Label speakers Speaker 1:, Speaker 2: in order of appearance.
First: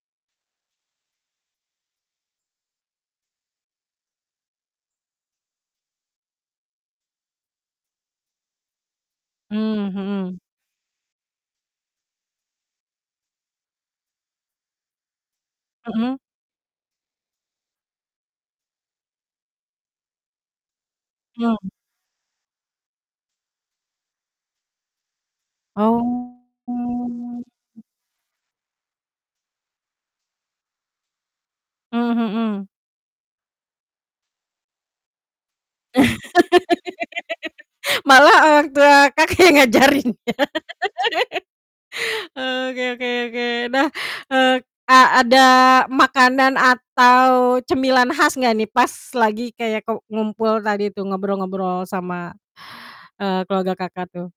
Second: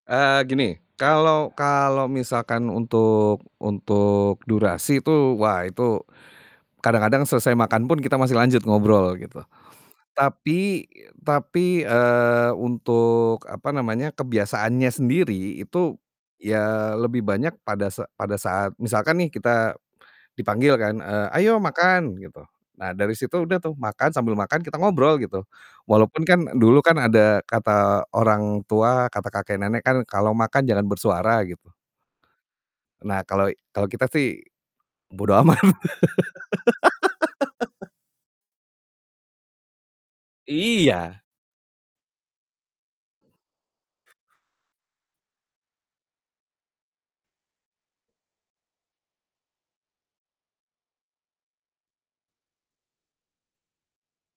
Speaker 1: Eee gini, kalau kalau misalkan untuk untuk durasi itu, wah, itu kadang-kadang selesai makan pun kita masih lanjut ngobrol gitu.
Speaker 2: Mmm, mhm.
Speaker 1: Tapi tapi, eee untuk, apa namanya, kebiasaannya sendiri, itu
Speaker 2: Mhm.
Speaker 1: ya lebih banyak pada sa pada saat misalkan nih, kita dipanggil kan, eee,
Speaker 2: Hmm.
Speaker 1: "Ayo makan!" gitu. Nah dari situ udah tuh makan, sambil makan kita ngobrol gitu. Walaupun
Speaker 2: Oh.
Speaker 1: kan dulu kan ada kata orang tua, kata kakek nenek kan kalau makan jangan bersuara gitu.
Speaker 2: Mmm, mhm.
Speaker 1: Nah kalau i kita sih bodo amat.
Speaker 2: Malah, eee, waktu, eee Kakak yang ngajarin, ya.
Speaker 1: Iya.
Speaker 2: Eee, oke oke oke. Nah, eee, a ada makanan atau cemilan khas enggak nih pas lagi kayak ku ngumpul tadi tuh, ngobrol-ngobrol sama, eee, keluarga Kakak tuh?